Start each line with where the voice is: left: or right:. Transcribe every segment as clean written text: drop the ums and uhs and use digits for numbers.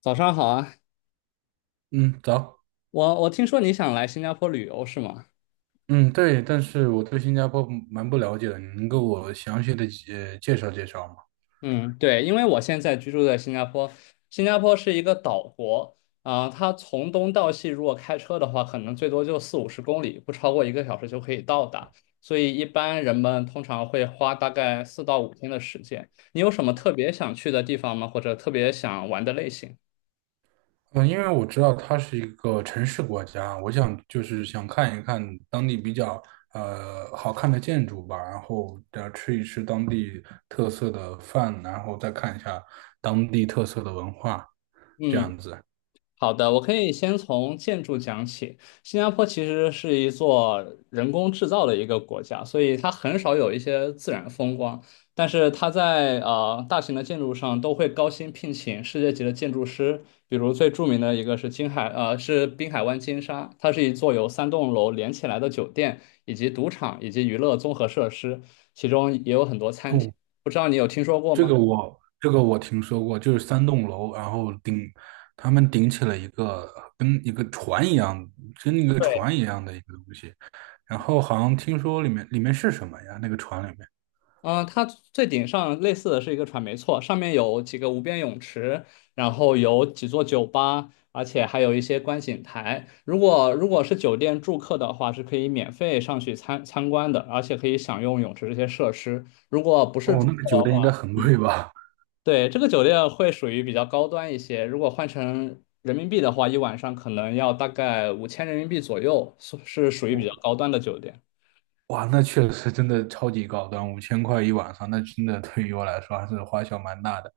left: 早上好啊，
right: 嗯，早。
left: 我听说你想来新加坡旅游是吗？
right: 嗯，对，但是我对新加坡蛮不了解的，你能给我详细的介绍介绍吗？
left: 嗯，对，因为我现在居住在新加坡，新加坡是一个岛国啊，它从东到西如果开车的话，可能最多就四五十公里，不超过一个小时就可以到达，所以一般人们通常会花大概4到5天的时间。你有什么特别想去的地方吗？或者特别想玩的类型？
right: 嗯，因为我知道它是一个城市国家，我想就是想看一看当地比较好看的建筑吧，然后吃一吃当地特色的饭，然后再看一下当地特色的文化，这
left: 嗯。
right: 样子。
left: 好的，我可以先从建筑讲起。新加坡其实是一座人工制造的一个国家，所以它很少有一些自然风光。但是它在大型的建筑上都会高薪聘请世界级的建筑师，比如最著名的一个是金海呃是滨海湾金沙，它是一座由三栋楼连起来的酒店，以及赌场以及娱乐综合设施，其中也有很多餐厅。不知道你有听说过
right: 这
left: 吗？
right: 个我这个我听说过，就是三栋楼，然后顶他们顶起了一个跟一个船一样，
left: 对。
right: 的一个东西，然后好像听说里面是什么呀？那个船里面，
left: 嗯，它最顶上类似的是一个船，没错，上面有几个无边泳池，然后有几座酒吧，而且还有一些观景台。如果是酒店住客的话，是可以免费上去参观的，而且可以享用泳池这些设施。如果不是
right: 哦，
left: 住
right: 那
left: 客
right: 个酒
left: 的
right: 店应该
left: 话，
right: 很
left: 嗯，
right: 贵吧？
left: 对，这个酒店会属于比较高端一些。如果换成人民币的话，一晚上可能要大概5000人民币左右，是属于比较高端的酒店。
right: 哇，那确实真的超级高端，五千块一晚上，那真的对于我来说还是花销蛮大的。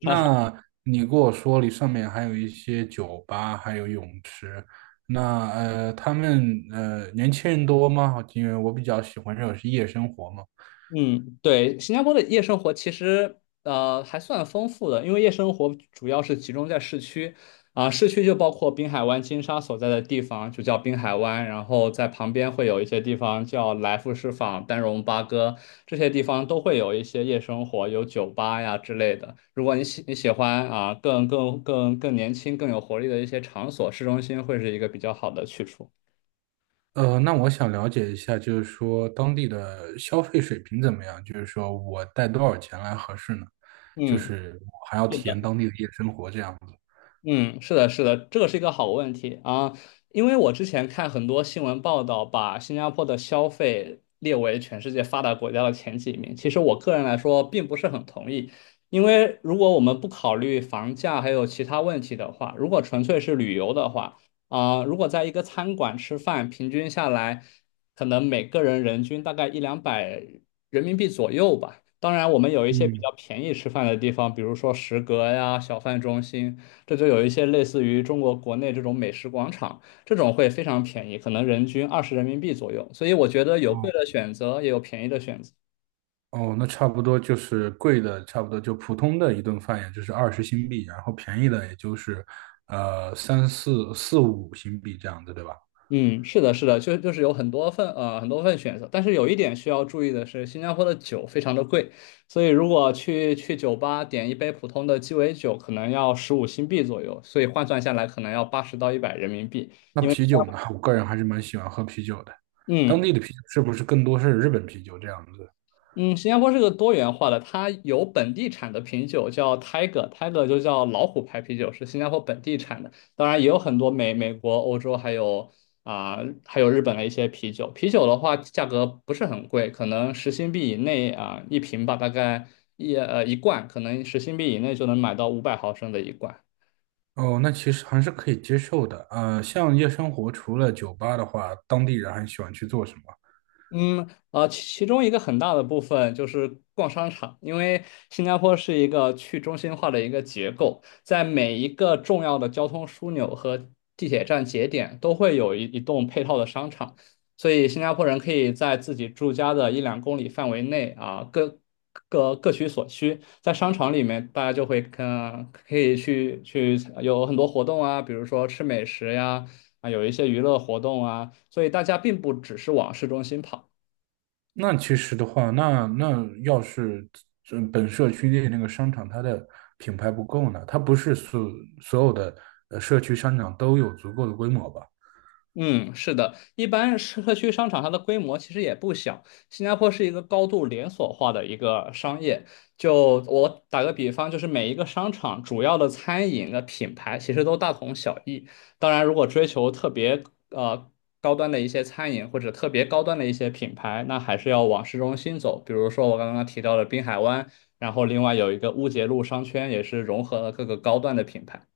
right: 那你跟我说你上面还有一些酒吧，还有泳池，那他们年轻人多吗？因为我比较喜欢这种是夜生活嘛。
left: 嗯，对，新加坡的夜生活其实还算丰富的，因为夜生活主要是集中在市区，市区就包括滨海湾金沙所在的地方，就叫滨海湾，然后在旁边会有一些地方叫来福士坊、丹戎巴哥，这些地方都会有一些夜生活，有酒吧呀之类的。如果你喜欢更年轻、更有活力的一些场所，市中心会是一个比较好的去处。
right: 呃，那我想了解一下，就是说当地的消费水平怎么样？就是说我带多少钱来合适呢？就
left: 嗯，
right: 是我还要
left: 是
right: 体验
left: 的。
right: 当地的夜生活这样子。
left: 嗯，是的，是的，这个是一个好问题啊，因为我之前看很多新闻报道，把新加坡的消费列为全世界发达国家的前几名。其实我个人来说，并不是很同意，因为如果我们不考虑房价还有其他问题的话，如果纯粹是旅游的话，如果在一个餐馆吃饭，平均下来，可能每个人人均大概一两百人民币左右吧。当然，我们有一些比
right: 嗯，
left: 较便宜吃饭的地方，比如说食阁呀、小贩中心。这就有一些类似于中国国内这种美食广场，这种会非常便宜，可能人均20人民币左右。所以我觉得有贵的
right: 哦。
left: 选择，也有便宜的选择。
right: 哦，那差不多就是贵的，差不多就普通的一顿饭，也就是二十新币，然后便宜的也就是三四五新币这样子，对吧？
left: 嗯，是的，是的，就是有很多份选择，但是有一点需要注意的是，新加坡的酒非常的贵，所以如果去酒吧点一杯普通的鸡尾酒，可能要15新币左右，所以换算下来可能要80到100人民币。
right: 那
left: 因为
right: 啤酒呢，我个人还是蛮喜欢喝啤酒的，当
left: 嗯，
right: 地的啤酒是不是更多是日本啤酒这样子？
left: 嗯，新加坡是个多元化的，它有本地产的啤酒叫 Tiger，Tiger 就叫老虎牌啤酒，是新加坡本地产的。当然也有很多美国、欧洲啊、还有日本的一些啤酒。啤酒的话，价格不是很贵，可能十新币以内一瓶吧，大概一罐，可能十新币以内就能买到500毫升的一罐。
right: 哦，那其实还是可以接受的。呃，像夜生活除了酒吧的话，当地人还喜欢去做什么？
left: 其中一个很大的部分就是逛商场，因为新加坡是一个去中心化的一个结构，在每一个重要的交通枢纽和地铁站节点都会有一栋配套的商场，所以新加坡人可以在自己住家的一两公里范围内啊，各取所需，在商场里面，大家就会可以去有很多活动啊，比如说吃美食呀，有一些娱乐活动啊，所以大家并不只是往市中心跑。
right: 那其实的话，那要是这本社区内那个商场它的品牌不够呢，它不是所有的社区商场都有足够的规模吧？
left: 嗯，是的，一般社区商场它的规模其实也不小。新加坡是一个高度连锁化的一个商业。就我打个比方，就是每一个商场主要的餐饮的品牌其实都大同小异。当然，如果追求特别呃高端的一些餐饮或者特别高端的一些品牌，那还是要往市中心走。比如说我刚刚提到的滨海湾，然后另外有一个乌节路商圈，也是融合了各个高端的品牌。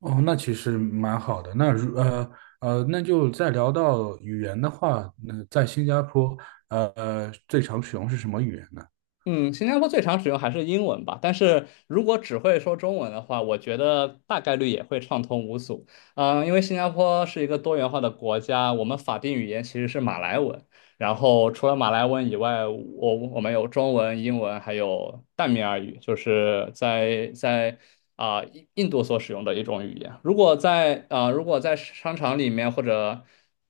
right: 哦，那其实蛮好的。那就再聊到语言的话，那在新加坡最常使用是什么语言呢？
left: 嗯，新加坡最常使用还是英文吧，但是如果只会说中文的话，我觉得大概率也会畅通无阻。嗯，因为新加坡是一个多元化的国家，我们法定语言其实是马来文，然后除了马来文以外，我们有中文、英文，还有淡米尔语，就是在印度所使用的一种语言。如果在商场里面或者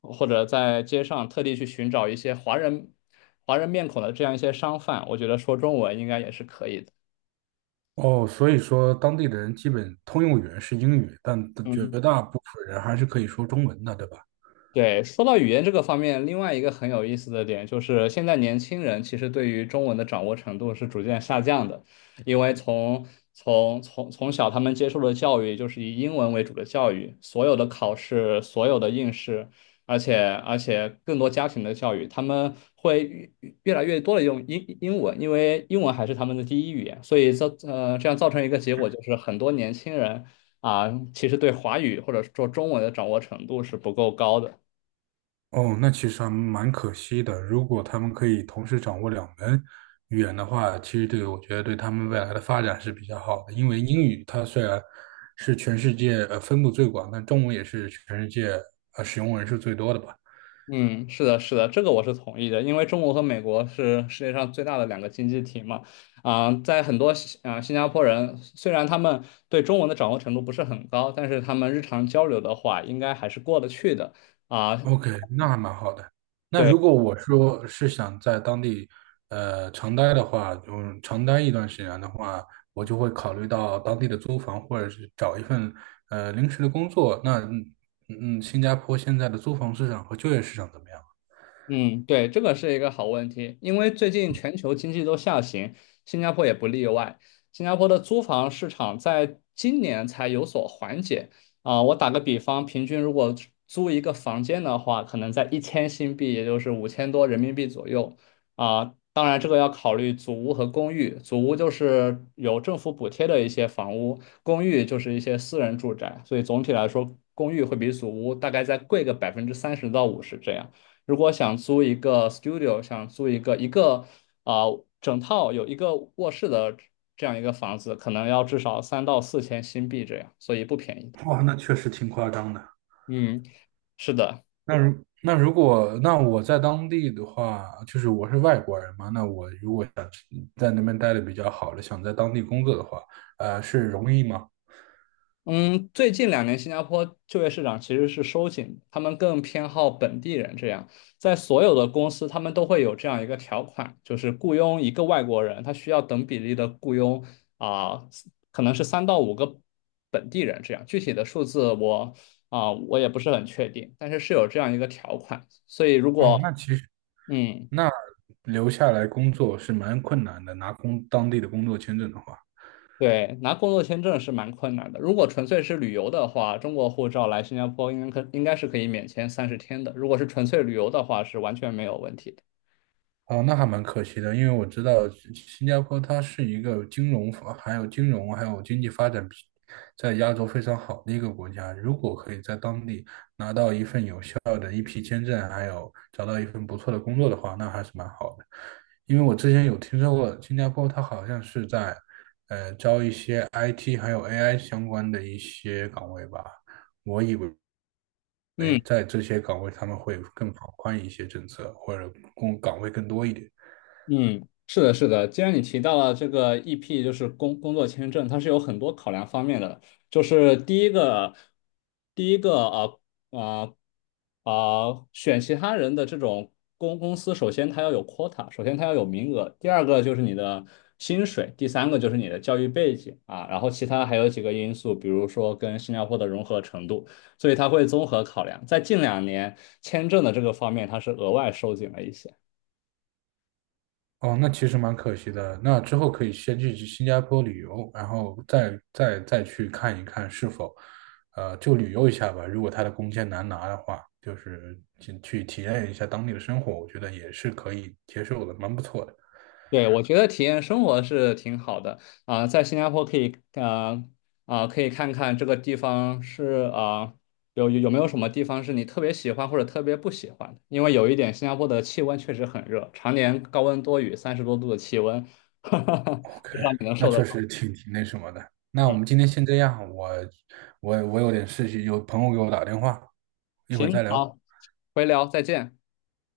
left: 或者在街上特地去寻找一些华人面孔的这样一些商贩，我觉得说中文应该也是可以的。
right: 哦，所以说当地的人基本通用语言是英语，但绝
left: 嗯，
right: 大部分人还是可以说中文的，对吧？
left: 对，说到语言这个方面，另外一个很有意思的点就是，现在年轻人其实对于中文的掌握程度是逐渐下降的，因为从小他们接受的教育就是以英文为主的教育，所有的考试、所有的应试，而且而且更多家庭的教育，他们会越来越多的用英文，因为英文还是他们的第一语言，所以这样造成一个结果就是很多年轻人啊，其实对华语或者说中文的掌握程度是不够高的。
right: 哦，那其实还蛮可惜的。如果他们可以同时掌握两门语言的话，其实我觉得对他们未来的发展是比较好的。因为英语它虽然是全世界分布最广，但中文也是全世界使用人数最多的吧。
left: 嗯，是的，是的，这个我是同意的，因为中国和美国是世界上最大的两个经济体嘛，在很多新加坡人，虽然他们对中文的掌握程度不是很高，但是他们日常交流的话，应该还是过得去的啊、
right: OK,那还蛮好的。那
left: 对。
right: 如果我说是想在当地，呃，长待的话，嗯，长待一段时间的话，我就会考虑到当地的租房，或者是找一份临时的工作。那嗯嗯，新加坡现在的租房市场和就业市场怎么样？
left: 嗯，对，这个是一个好问题，因为最近全球经济都下行，新加坡也不例外。新加坡的租房市场在今年才有所缓解啊，我打个比方，平均如果租一个房间的话，可能在1000新币，也就是5000多人民币左右啊。当然，这个要考虑祖屋和公寓。祖屋就是有政府补贴的一些房屋，公寓就是一些私人住宅，所以总体来说，公寓会比祖屋大概再贵个30%到50%这样。如果想租一个 studio，想租一个整套有一个卧室的这样一个房子，可能要至少3到4千新币这样，所以不便宜的。
right: 哇，那确实挺夸张的。
left: 嗯，是的。
right: 那如果我在当地的话，就是我是外国人嘛，那我如果想在那边待的比较好了，想在当地工作的话，呃，是容易吗？
left: 嗯，最近两年新加坡就业市场其实是收紧，他们更偏好本地人这样，在所有的公司他们都会有这样一个条款，就是雇佣一个外国人，他需要等比例的雇佣啊、可能是三到五个本地人这样，具体的数字我也不是很确定，但是是有这样一个条款，所以如
right: 哦，
left: 果
right: 那其实
left: 嗯。
right: 那留下来工作是蛮困难的，当地的工作签证的话，
left: 对，拿工作签证是蛮困难的。如果纯粹是旅游的话，中国护照来新加坡应该是可以免签30天的。如果是纯粹旅游的话，是完全没有问题的。
right: 哦，那还蛮可惜的，因为我知道新加坡它是一个金融还有经济发展在亚洲非常好的一个国家。如果可以在当地拿到一份有效的一批签证，还有找到一份不错的工作的话，那还是蛮好的。因为我之前有听说过新加坡，它好像是在招一些 IT 还有 AI 相关的一些岗位吧。我以为为
left: 嗯，
right: 在这些岗位他们会更放宽一些政策，或者工岗位更多一点。
left: 嗯，是的，是的。既然你提到了这个 EP，就是工作签证，它是有很多考量方面的。就是第一个，第一个啊啊选其他人的这种公司，首先它要有 quota，首先它要有名额。第二个就是你的薪水，第三个就是你的教育背景啊，然后其他还有几个因素，比如说跟新加坡的融合程度。所以它会综合考量。在近两年，签证的这个方面，它是额外收紧了一些。
right: 哦，那其实蛮可惜的。那之后可以先去新加坡旅游，然后再去看一看是否，呃，就旅游一下吧。如果他的工签难拿的话，就是去体验一下当地的生活，我觉得也是可以接受的，蛮不错的。
left: 对，我觉得体验生活是挺好的在新加坡可以看看这个地方有没有什么地方是你特别喜欢或者特别不喜欢的？因为有一点，新加坡的气温确实很热，常年高温多雨，30多度的气温，不
right: OK,
left: 知道你能
right: 那
left: 受得
right: 确
left: 了。
right: 实挺那什么的。那我
left: 嗯，
right: 们今天先这样，我有点事情，有朋友给我打电话，一会儿
left: 行，
right: 再聊，
left: 好，回聊，再见。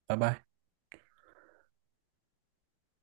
right: 拜拜。